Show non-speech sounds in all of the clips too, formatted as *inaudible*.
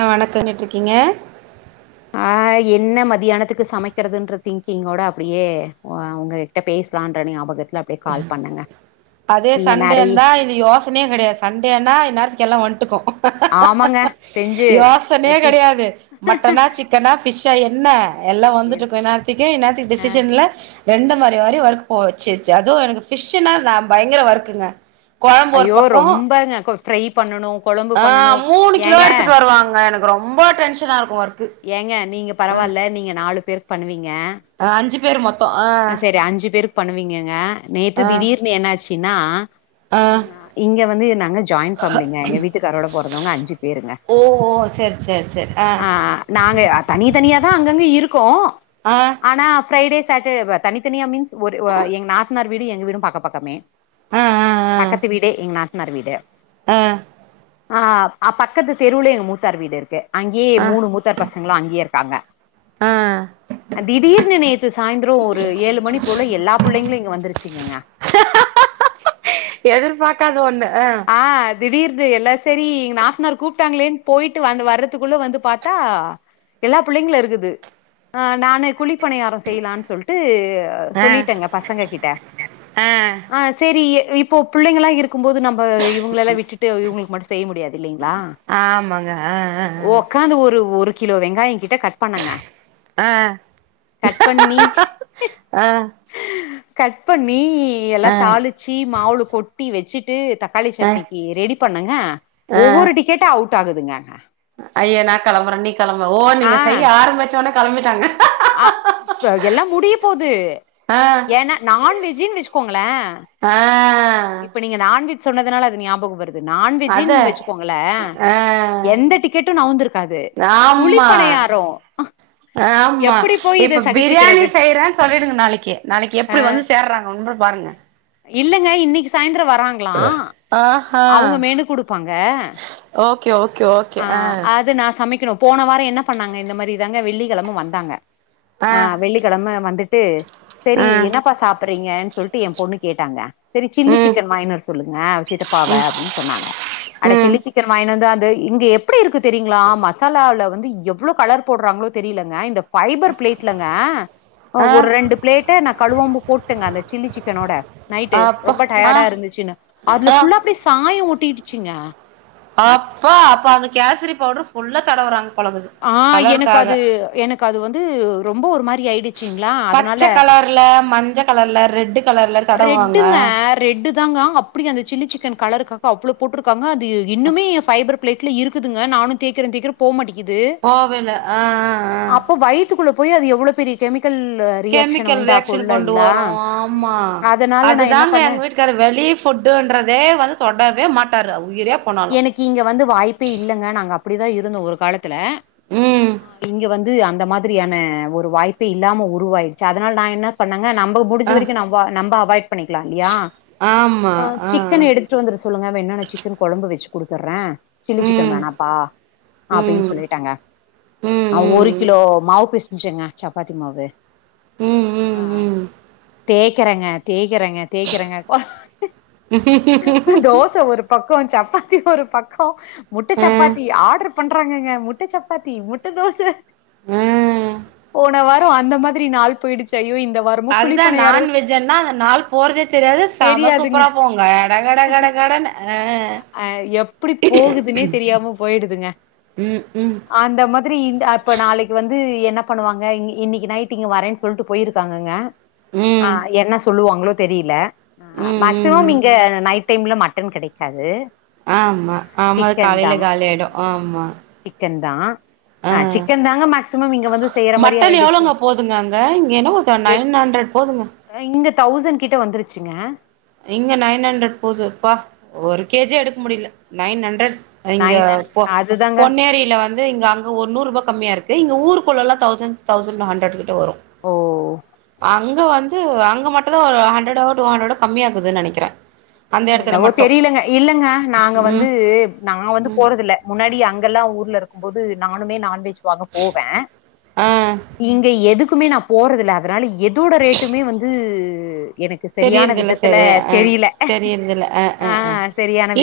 ஆ வணக்கம் எப்டி இருக்கீங்க ஆ என்ன மதியானத்துக்கு சமைக்கிறதுன்ற திங்கிங்கோட அப்படியே அ உங்க ட்டோ பேசலான்ற ஞாபகத் அதே சண்டே நெறைய இருந்தா இது யோச னையே கெடையாது இன்னேர்த்துக்கு எல்லாமே வன்ட்டுக்கு ஆமாங்க செஞ்சு யோசனயே டிப் கெடையாது மட்டனா சிக் சிக்கனா பிஷ்ஷா என்ன எல்லா வந்துட்ருக்கு இந்நேரத்துக்கே இந்நேரதுக்கு ஆ டிசிஷன்ல ரெண்டு மணி வர ஒர்க போக வச்சுச்சு அதுவு எனக்கு பிஷ்னா நா பயங்கர ஒர்க்குங்க கொழம்பு ஒரு பக்கம் பாருங்க கொஞ்சோ ப்ரை பண்ணணு கொழம்பு ஆ பண்ணணு மூணு கிலோ ஏங்க எடுத்துட்டு வருவாங்க எனக்கு ரொம்ப டென்ஷனாருக்கு ஒர்க்கு ஏங்க நீங்க ஆ பரவால்ல நீங்க நாலு பேரு பண்ணுவீங்க ஆ அஞ்சு பேர் மொத்தோ ஆ அ செரி அஞ்சு பேருக்கு பண்ணுவீங்கங்க நேத்து ஆ திடீர்னு என்னாச்சின்னா ஆ இங்க வந்து நாங்க ஜாய்ன் ஃபேமிலிங்க எங்க வீட்டுக்காரோட பொறந்தவங்க அஞ்சு பேருங்க ஓ சேர் சேர் சேர் அ ஆ நாங்க தனி தனியாதா அங்கங்க இருக்கோ ஆ ஆனா ஃப்ரைடே சாட்டர்டே வ தனித்தனியா மீன்ஸ் ஒரு எங் நாத்தனார் வீடும் எங்க வீடும் பக்க பக்கமே ஆ ஆ பக்கத்து வீடு எங்க நாத்னார் வீடு ஆ ஆ பக்கத்து தெருவுல எங்க மூத்தார் வீடு இருக்கு அங்கேயே ஆ மூணு மூத்தார் பச சங்களா அங்கயே‌ இருக்காங்க ஆ திடீர்னு நேத்து சாய்ந்ரோ ஒரு ஏழு மணி போல எல்லா புள்ளைங்களு இங்க வந்துருச்சுங்கங்க எதிர்பாக்காத ஒண்ணு ஆ அத் திடீர்னு எல்லா செரி எங்க நாத்தனார் கூப்பிட்டாங்களேன்னு போயிட்டு வந்து வர்றதுக்குள்ள வந்து பாத்தா எல்லா புள்ளைங்களு இருக்குது ஆ நானு குழிப்பணியாரம் செய்யலான்னு சொல்லிட்டு ஆ சொல்லிட்டேங்க பசங்க கிட்ட ஆ செரி இப்போ புள்ளைங்களா இருக்கு போது நம் ப இவங்களெல்லா விட்டுட்டு இவ்ங்களுக்கு மட்டு செய்ய முடியாது இல்லைங்களா ஆமாங்க ஆ ஓக் ஒக்காந்து ஒரு ஒரு கிலோ வெங்காயம் கிட்ட கட் பண்ணேங்க ஆ ஆ கட் பண்ணி ஆ கட் பண்ணி எல்லா ஆ தாளிச்சி மாவுளல கொட்டி வச்சிட்டு தக் தக்காளி ஆ சட்னிக்கு ரெடி பண்ணேங்க ஒவ்வொரு டிக்கெட்டா அவுட் ஆகுதுங்க அய்ய நா களம்பறே நீ கிளம்பு ஓ ஆ நீங்க செய்ய ஆரம்பிச்சோனே கிளம்பிட்டாங்க ஆ தோ எல்லா முடிய போது ஆ ஏன்னா நான்வெஜ்ஜுனு வச்சுக்கோங்களே ஆ இப்ப நீங்க நான்வெஜ் சொன்னதுனால அது ஞாபகம் வருது அது நான்வெஜ்ஜுன்னு வச்சுக்கோங்களே ஆ எந்த டிக்கெட்டு நவுந்திருக்காது குழிழப்பணையாரோ ஆம்மா இப்ப பிரியாணி சகிச்சுக்கிறது செய்றே சொல்லிடுங்க நாளக்கி நாளக்கி அ எப்டி வந்து சேர்றாங்க வந்து பாருங்க இல்லங்க இன்னக்கி சாய்ந்ரோ வராங் க்கலா அவ்ங்க ஆஹா மெனு குடுப்பாங்க ஓகே ஓகே ஓகே ஆ அது நா சமக்கெணு போன வாரோ என்ன பண்ணாங்க இந்த மாதிரிதாங்க வெள்ளிக்கெழம வந்தாங்க ஆ வெள்ளி கிழம வந்துட்டு சரி ஆ என்னப்பா சாப்றீங்கன்னு சொல்லிட்டு ஏ பொண்ணு கேட்டாங்க செரி சில்லி ம் சிக்கன் வாங்கிணு வர சொல்லுங்க சித்தபாவ அப்டின்னு சொன்னாங்க அட ம் சில்லி சிக்கன் வாங்கிணு வந்து அத இங்க எப்டி இருக்கு தெரியுங்களா மசாலாலேருந்து எவ்ளோ கலர் போடுறாங்களோ தெரியலங்க இந்த ஃபைபர் பிளேட்லங்க ஆ ஒரு ரெண்டு பிளேட்ட நா கழுவாம போட்டேங்க அந்த சில்லி சிக்கனோட நைட்டு அப்பா ரொம்ப ஆ டயர்டா இருந்துச்சுன்னு அதுல ஆ ஃபுல்லா அப்டியே சாய ஓட்டிடுச்சுங்க அப்போ அப்ப அந்த கேசரி பவுடர் ஃபுல்லா தடவுறாங்க போலக்குது ஆ எனக்கு கலருக்காக அது எனக்கு அது வந்து ரொம்ப ஒரு மாரி ஆயிடுச்சிங்களா அதனால ல மஞ்ச கலர்ல ரெட்டு கலர்ல தடவுவாங்க ரெட்டுங்க ரெட்டு தாங்க அப்டி அந்த சில்லி சிக்கன் கலருக்காக அவ்ளோ போட்டிருக்காங்க அது இன்னுமே ஃபைபர் பிளேட்ல இருக்குதுங்க நானு தேக்றே தேக்றே போ மாட்டிக்குது போவேல ஆ ஆ ஆ அப்ப வயித் த்துக்குள்ள போய் அது எவ்ளோ பெரிய கெமிக்கல் ரியாக்க்ஷன கெமிக்கல் உண்டாக்கு ரியாக்ஷன் கொண்டு இல்லங்ளா வரு அதனால நா என்ன பண்ண க்காரு வெளி ஃபுட்டுன்றதே வந்து தொடவே மாட்டாரு உயிரே போனாலு எனக்கு இங்க வந்து வாய்ப்பே இல்லங்க நாங்க அப்படிதா இருந்தோ ஒரு காலத்துல ம் இங்க வந்து அது அந்த மாதிரியான ஒரு வாய்ப்பே இல்லாம உருவாயிடுச்சு அதனால நா என்ன பண்ணங்க நம்ம புடிஞ்ச ஆ வரைக்கு நம்ம வ நம்ப அவாய்ட் பண்ணிக்கலா இல்லயா ஆமா ஆ ஆ சிக்கன் எடுத்து வந்துற்ற சொல்லுங்க வேண்ணா நா சிக்கன் கொழம்பு வெச்சு குடுத்துதற்றே சில்லி ம் சிக்கன் வேணாப்பா ம் அப்டின்னு ம் சொல்லிட்டேங்க ஒரு ம் கிலோ மாவு பெசன்ஜங்க சப்பாத்தி மாவு ம் ஆ ம் ம் தேக்கிறங்க தேக்கிறங்க தேக்கிறங்க தோச ஒரு பக்கோ சப்பாத்தி ஒரு பக்கோ முட்ட அ சப்பாத்தி ஆட்ர் பண்றாங்கங்க முட்ட சப்பாத்தி முட்ட தோச ம் போன போன வாரோ அந்த மாரி நாள் போயிடுச்சி ஐய்யோ இந்த வாரோ அதுதா நான்வெஜ்ஜன்னா அந்த நாள் போறதே தெரியாது செம தெரியாதுங்க சூப்பரா போவுங்க கட கட கட கடன்னு ஆ ஆ எப்பிடி போகுதுன்னே தெரியாம போயிடுதுங்க ம் ம் அந்த மாதிரி இந்த அப்ப நாளைக்கு வந்து என்ன பண்ணுவாங்க இன்னி இன்னிக்கி நைட் இங்க வரேன்னு சொல்ட்டு போயிருக்காங்கங்க ஆ ம் என்ன சொல்லுவாங்களோ தெரில ம் ம் மேக்சிமம் ம் இங்க நைட் டைம்ல மட்டன் கெடைக்காது ஆமா ஆமா அது சிக்கன் தா காலையில காலி ஆயிடு ஆமா சிக்கன் தா ஆ சிக்கன் தாங்க மேக்சிமம் இங்க வந்து செய்யற மாரி மட்டன் ஆயிடுச்சு எவ்ளோங்க போதுங்க அங்க இங்க என்னவோ நைன் ஹண்ட்ரட் போதுங்க இங்க தௌசண் கிட்ட வந்துருச்சுங்க இங்க நைன் ஹண்ட்ரட் போது ப்பா ஒரு கே ஜே எடுக்க முடில நைன் ஹண்ட்ரட் இங்க நைன் ஹண் போ அதுதாங்க பொன்னேரியில வந்து இங்க அங் ஒரு நூற்ரூபா கம்மியா இருக்கு இங்க ஊருக்குள்ளல்லா தௌசன்ட் தௌசண்ட் ஹண்ட்ரட்கிட்ட வரு ஓ அங்க வந்து அங்க மட்டுதா ஒரு ஹண்ட்ரடோ டூ ஹண்ட்ரடோ கம்மியா இக்குதுனு நெனைக்கிறே அந்த எடத்துல என்னவோ மட்டு தெரிலங்க இல்லங்க நாங்க வந்து ம் நா வந்து போறதில்ல முன்னாடி அங்கெல்லா ஊர்ல இருக்கும் போது நானுமே நான்வெஜ் வாங்க போவ ஆ இங்க எதுக்குமே நா போறதில்ல அதனால எதோட ரேட்டுமே வந்து எனக்கு செரியான தெரியறதில்ல விதத்தில சரி ஆ தெரில *unintelligible* ஆ ஆ ஆ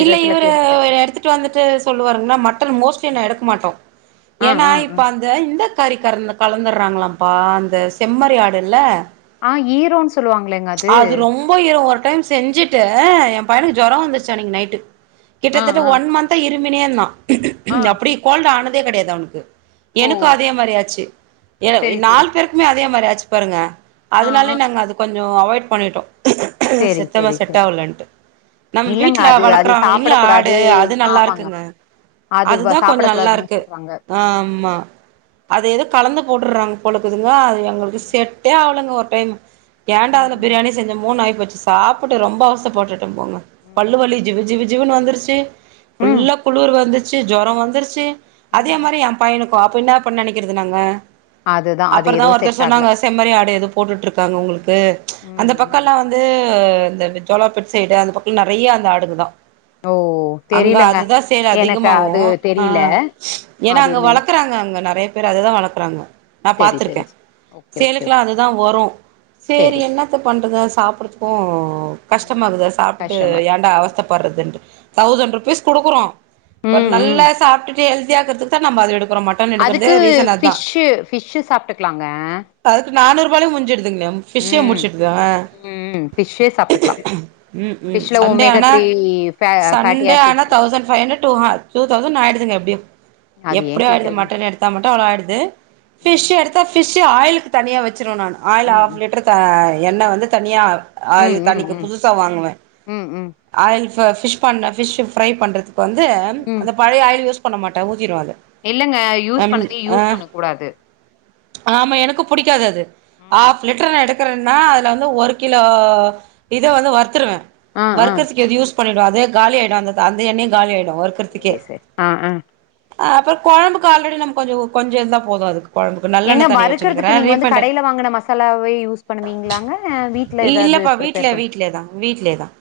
இல்ல இவரு தெரியல எடுத்துட்டு வந்துட்டு சொல்லுவாருங்ளா மட்டன் மோஸ்ட்லி நா எடுக்க மாட்டோ ஆ ஏன்னா ஆ ஆ இப்ப அந்த இந்த காரி கற கலந்துட்றாங்களாப்பா அந்த செம்மரி ஆடுல்ல ஆ ஈரோன்ஸ் சொல்வாங்களேங்க அது ரொம்ப உயரம் ஒரு டைம் செஞ்சுட்டு எய பையனுக்கு ம் ஜொர வந்துட்ச்சு அன்னிக்கு நைட்டு ஆ கிட்டத்தட்ட ஆ ஒன் மந்த்தா இருமினே இருந்தா ஆ அப்டி கோல்ட் ஆனதே கெடையாது அவனுக்கு ஓ எனக்கும் அதே மாறி ஆச்சு ஏ சரி சரி நாலு பேருக்குமே அதே மாறி ஆச்சு பாருங்க ஆ ஆ அதுனாலயே நாங்க அது கொஞ்ச அவாய்ட் பண்ணிட்டோ சரி சுத்தமா சரி செட் சரி ஆகலன்ட்டு நம் இல்லங்க வீட்ல அது அது வளக்கறாங்க இல்லங்களா சாப்டக் ஆடு கூடாது அது நல்லா ஆமாங்க இருக்குங்க அது வ அதுதா கொஞ்சோ நல்லா சாப்டக்கூடாதுன்னு இருக்கு சொல்றாங்க அ ம் ஆமா அது எதோ கலந்து போட்டுறாங்க போலக்குதுங்க அது எங்களுக்கு செட்டே ஆகளுங்க ஒரு டைம் எயண்டாதுல பிரியாணி செஞ்ச மூணு ஆகி போச்சு சாப்ட்டு ரொம்ப அவஸ்த பட்டுட் போங்க பல்லு வலி ஜிவ் ஜிவ் ஜீவுன்னு வந்துருச்சு ஃபுல் ம் லா குளுரு வேற வந்துச்சு ஜொர வந்துருச்சு அதே ம் மாறி எய பையனுக்கும் அப்ப என்னாப்பா நெனைக்கறது நாங்க அதுதா அது அப்பறதா எதுவு ஒருத்தவங்க செட் ஆகல சொன்னாங்க செம்மறி ஆடு எதோ போட்டுட்டு இருக்காங்க உங்களுக்கு அந்த ம் ம் பக்கல்லா வந்து அ அந்தந்த ஜோலார்பேட் சைடு அந்த பக்க எல்லா நெறைய அந்த ஆடுங்கதா ஓ அங்க தெரிலங்க அதுதா சேல் எனக்கு அதிகமாவு அது ஆ தெரில ஏன்னா அது அங்க என்னன் வளக்குறாங்க அங்க நெறய பேர் அதுதா வளக்கறாங்க நா செரி பாத்துருக்க செரி ஓகே ஓகே சேலுக்லா ஓகே அதுதா வரு சேரி செரி செரி என்னத்த பண்றது சாப்ட்றதுக்கும் ம் கஷ்டமாக்குது சாப்ட்டு கஷ்டமா ஏன்டா இருக்கு ம் அவஸ்த தபரதன்ட்டு தௌசண்ட் ருபீஸ் குடுக்கறோ ஒரு ம் ம் நல்லா சாப்ட்டுட்டு ஹெல்தியா இருக்குகறதுக்கு இப்ப நம்ம அத எடுக்குறோ மட் அதுக்கு ஃபிஷ்ஷு ஃபிஷ்ஷு சாப்ட்டுக்கலாங்க அதுக்கு நானூறுபாலயே முஞ்சுடுதுங்களே ஃபிஷ்ஷே ம் முடிச்சுடுதே அ ம் ஃபிஷ்ஷே சாப்ட்டுக்லா ம் ம் சண்டே ஆனா ஃபே ஃபேட்டி சண்டே ஆனா ஆசிட்ஸ் இருக்கு thousand five hundred two two thousand ஆயிடுதுங்க எப்படியு அது ஏ எப்டி ஆயிடுது கேக்குறீங்க மட்டன் எடுத்த மட்டும் அவ்ளோ ஆயிடுது ஃபிஷ் ம் எடு தா ஃபிஷ்சு ஆயிலுக்கு தனியாக வச்சிருவ நானு ஆயில் ம் ஹாஃப் லிட்டர் அ எண்ணெ வந்து தனியா ம் ஆயிலு ம் தனிக்கு ம் புதுசா வாங்குவ ம் ம் ஆயில் ஃபிஷ் பண்ண ஃபிஷ் ஃப்ரை பண்றதுக்கு வந்து ம் அந்த பழைய ஆயில் யூஸ் பண்ண மாட்ட ஊத்திருவ அது இல்லங்க யூஸ் பண்ணத யூஸ் பண்ண கூடாது ஆமா எனக்கு பிடிக்காது அது ம் ஆஃப் லிட்டர் நா எடுக் கருனா அதுல வந்து ஒரு கிலோ இத வந்து வத்துருவ ஆ ஆ வருக்கறதுக்கு எது யூஸ் பண்ணிடுவ அதே காலி ஆயிடு அந்த அந்த எண்ணெயு காலி ஆயிடு ஒர் சரி சர் ஆ ஆ அ அப்ற குழம்புக்கு ஆல்ரெடி நமக்கு கொஞ்சோ கொஞ்சோ இருந்தா போது அதுக்கு கொழம்புக்கு ஏங்க நல்லெண்ண தனியா வச்சுனுக்கிறே வறுக்கறதுக்கு நீங்க வந்து ரீஃபண்டு கடையில வாங்குன மசாலாவே யூஸ் பண்ணுவீங்களாங்க வீட்ல ஏதாவது இல்லப்பா வீட்ல ப்ரிப்பர் பண்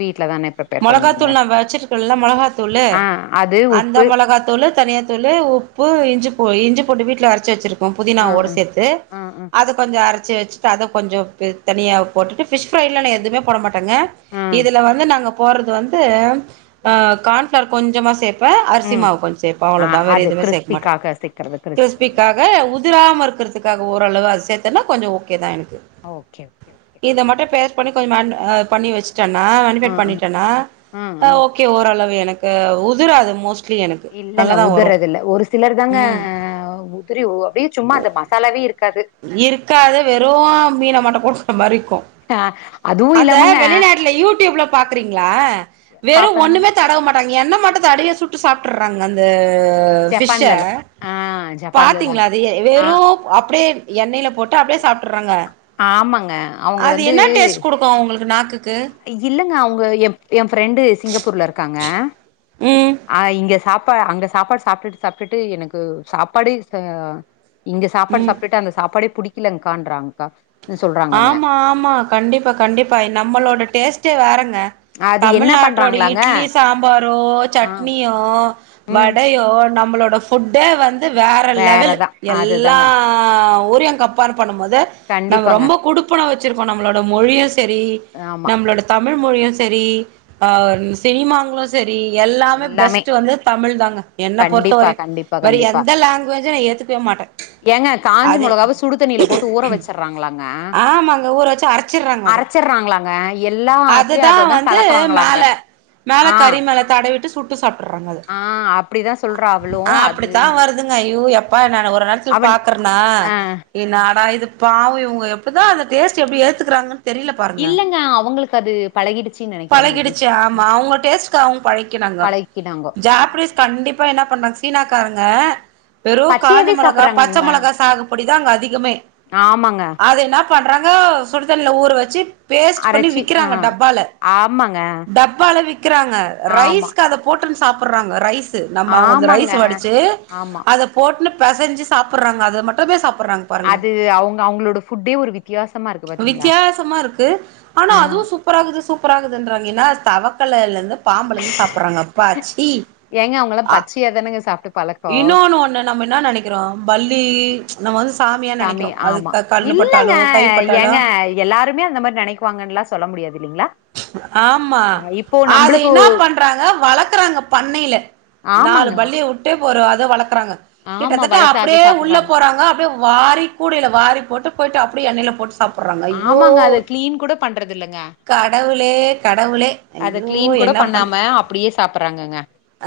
வீட்ல தா ப்ரீப் முளகாத்தூள் நா வச்சிருக்கல்ல முளகாத்தூள் ஆ அது அந்த உப்பு மிளகாத்தூள் தனியா தூள் உப்பு இஞ்சி இஞ்சி பூண்டு வீட்டில்ல அரச்சி வச்சிருக்கோ புதினா ஆ ஓட ஆ சேர்த்து ஆ ஆ அத கொஞ்சோ அரச்சு வச்சுட்டு அத கொஞ்சோ தனியாவ போட்டுட்டு ஃபிஷ் ப்ரைலா எதுமே போட மாட்ட ங்க ஆ இதுல வந்து நாங்க போறது வந்து ஆ ம் கார்ன்ஃபளர் கொஞ்சமா சே அரிசி ம் மாவு கொஞ்ச சேப்ப ஆ அவ்வளவுதா வேற அது எதுவுமே சேர்க்க மாட்ட கிறிஸ்பிக்காக சேக்கறது கிர்ஸ கிறிஸ்பி வர ப்பிக்காக உதிராம இருக்கறதுக்காக ஓரளவு அத சேத்தன்னா கொஞ்ச ஓகே தா எனக்கு ஆ ஓகே ஓகே இத மட்டு பேஸ்ட் பண்ணி கொஞ்ச மனி பண்ணி வச்சுட்டன்னா ஆ மனிஃமேட் ஆ பண்ணிட்டன்னா ஆ ஓக் கே ஓரளவு எனக்கு உதிரது மோஸ்ட் இல்லங்க உதற்றது இல்ல ஒரு சிலர் தாங்க ம் அ உதிரி ஓ அப்டியே சும்மா அந்த மசாலாவே இருக்காது இருக்காது வெறு மீனை மட்டு குடுக்கற மாறி க்கு ஆ அதுவு அந்த இல்லாமங்க வெளிநாட்டுல யூ டியூப்ல பாக்குறீங்களா வெறு பாப்பாங்க ஒண்ணுமே தடவ மாட்டாங்க எண்ணெ மட்டு தடியா சுட்டு சாப் ட்றாங்க அந்த ஃபிஷ்ஷ ஜப்பான்லலா ஆ பாத்தீங்களா ஜப்பான்லலாங்க அதயே ஆ வெறு அப்டியே எண்ணெயில போட்டு அப்டியே சாப்டுற்றாங்க ஆமாங்க அவுங்க வந்து த்தோ அவுங்களுக்கு நாக்குக்கு இல்லங்க அவுங்க என் என் ஃப்ரெண்டு சிங்கப்பூர்ல இருக்காங்க ம் அ இங்க சாப்பா அங்க சாப்பாடு சாப்ட்டுட்டு சாப்ட்டுட்டு எனக்கு சாப்பாடே சா இங்க சாப்பாடு ம் சாப்ட்டுட்டு அந்த சாப்பாடே புடிக்கலங்க்கான்றாங்க்கா ஆமா ஆமா கண்டிப்பா கண்டிப்பா நம்மளோட டேஸ்ட்டே வேறங்க அது என்ன தமிழ்நாட்டோட பண்றாங்களாங்க இட்லி சாம்பாரோ ஆ சட்னியோ ம் வடையோ நம்மளோட ஃபுட்டே வந்து வேற லெவலு வேறதா எல்லா அதுதாங்க ஆ ஊரிய கப்பேர் பண்ணுபோது கண்டிப்பாங்க குடுப்பன வச்சிருக்கோ நம்மளோட மொழியு செரி நம் ஆமா நம்மளோட தமிழ் மொழியு செரி ஹ சினிமாங்களு செரி எல்லாமே பெஸ்ட் வந்து தமிழ் தாங்க என்ன பொறுத்த கண்டிப்பா வரை கண்டிப்பா வேற கண்டிப்பா எந்த லாங்குவேஜை நா ஏத்துக்கவே மாட்டே ஏங்க காஞ்ச மொளகாவாக சுடுதண்ணில போட்டு ஊற வச்சு ட்றாங்களாங்க ஆமாங்க ஊற வச்சு அரைச்சிடுறாங்க அத அரச்சிடறாங்களாங்க எல்லா துலயே அதுதா அததா வந்து கலக்குறாங்களாங்க மேல மேல ஆ கறி மேல தடவிட்டு சுட்டு சாப்ட்டுற்றாங்க அத ஆ அப்டிதா சொல்றா அவளு அ அது அப்டித்தா வருது அதுங்க ஐயோ எப்பா நானு ஒரு நேரோ செரி அவன் பாக்குறேனா ஆ இன்னாடா இது பாவ இவுங்க எப் க்குதா அந்த டேஸ்ட்டு எப்டி ஏத்துக்கிறாங்கன் இல்லங்க அவுங்களுக்கு அது பழகிடுச்சின் நென பழகிடுச்சு ஆமா அவுங்க டேஸ்ட் அவுங்க பழக்கினாங்க பழக்கினாங்கோ ஜாப்னீஸ் கண்டிப் பா என்ன பண்றாங்க சீனாக்காரங்க வெரு காஞ்ச பச்சையாவே மொளகா பச்ச சாப்பறாங்கங்க மொளகா சாகுபடி தா அங்க அதிகமே ஆமாங்க அதேனா பண்றாங்க சுடு தண்ணில ஊறு வச்சு பேஸ்ட் பண்ணி அரச்சி அ விக்கிறாங்க டப்பால ஆமாங்க டப்பால விக்கிறாங்க ஆமா ரைஸ்க்கு அத போட்டுனு சாப்புட்றாங்க ரைஸ் து நம்ம அவுங்க ஆமாங்க ரைஸ் வடிச்சு ஆமா அத போட்டுனு பெசைஞ்சு சாப்பிடுறாங்க அத மட்டுமே சாப்பிடுறாங்க பாருங்க அது அவங்க அவங்களோட ஃபுட்டே ஒரு வித்தியாசமா இருக்கு பாத்தீங்களா வித்தியாசமா இருக்கு ஆனா ம் அதுவு சூப் சூப்பராக்குது சூப்பராக்குதுன்றாங்க என்னா தவக்கலலருந்து பாம்புல இருந்து சாப்ட்றாங்க அப்பா ச்சி ஏங்க அவுங்கல்லாம பச்சையா தானுங்க சாப்ட்டு பழக்கோ இன்னொன்னு ஒன்னு நம்ம இன்னா நெனைக் கிறோ பல்லி நம்ம வந்து சாமியா சாமி நெனைக்கறோ அது ஆமா க கண்ணு இல்லங்க பட்டாலோ கை பட்டாலோ ஏங்க எல்லாருமே அந்த மாரி நெனைக்குவாங்கன்லா சொல்ல முடியாது இல்லைங்களா ஆமா அ இப்போ அத நம்பளுக்கு என்ன பண்றாங்க வளக்குறாங்க பண்ணைல நாலு ஆமாங்க பல்லிய வுட்டு ஒரு அது வளக்குறாங்க ஆமா கிட்டத்தட்ட வளத்து அது அப்டியே உள்ள சாப்புட்றாங்க போறாங்க அப்டியே வாரி கூடைல வாரி போட்டு போயிட்டு அப்டியே எண்ணெல போட்டு சாப்புட்றாங்க ஐய்யோ பண்றதில்லங்க கடவுளே கடவுளே அத ஐயோ க்ளீன் கூட என்ன பண் பண்ணாம அப்டியே சாப்டறாங்கங்க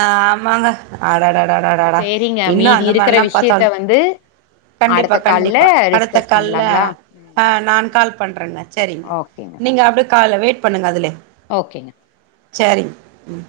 ஆமாங்க அட ட ட ட ட ட டா சேரிங்க இன்னு மீதி அந்த இருக்கிற மாறில்லா பாத்தா விஷயத்த வந்து கண்டிப்பா அடுத்த கால்ல கண்டிப்பா அடுத்த டிஸ்கஸ் கால்ல பண்லாங்களா ம் ஆ நான் கால் டிஸ்கஸ் பண் பண்றேங்க சேரிங்க ஓகேங்க நீங்க அப்டிய கால்ல வெயிட் பண்ணுங்க அதுலய ஓகே சேரிங் ம்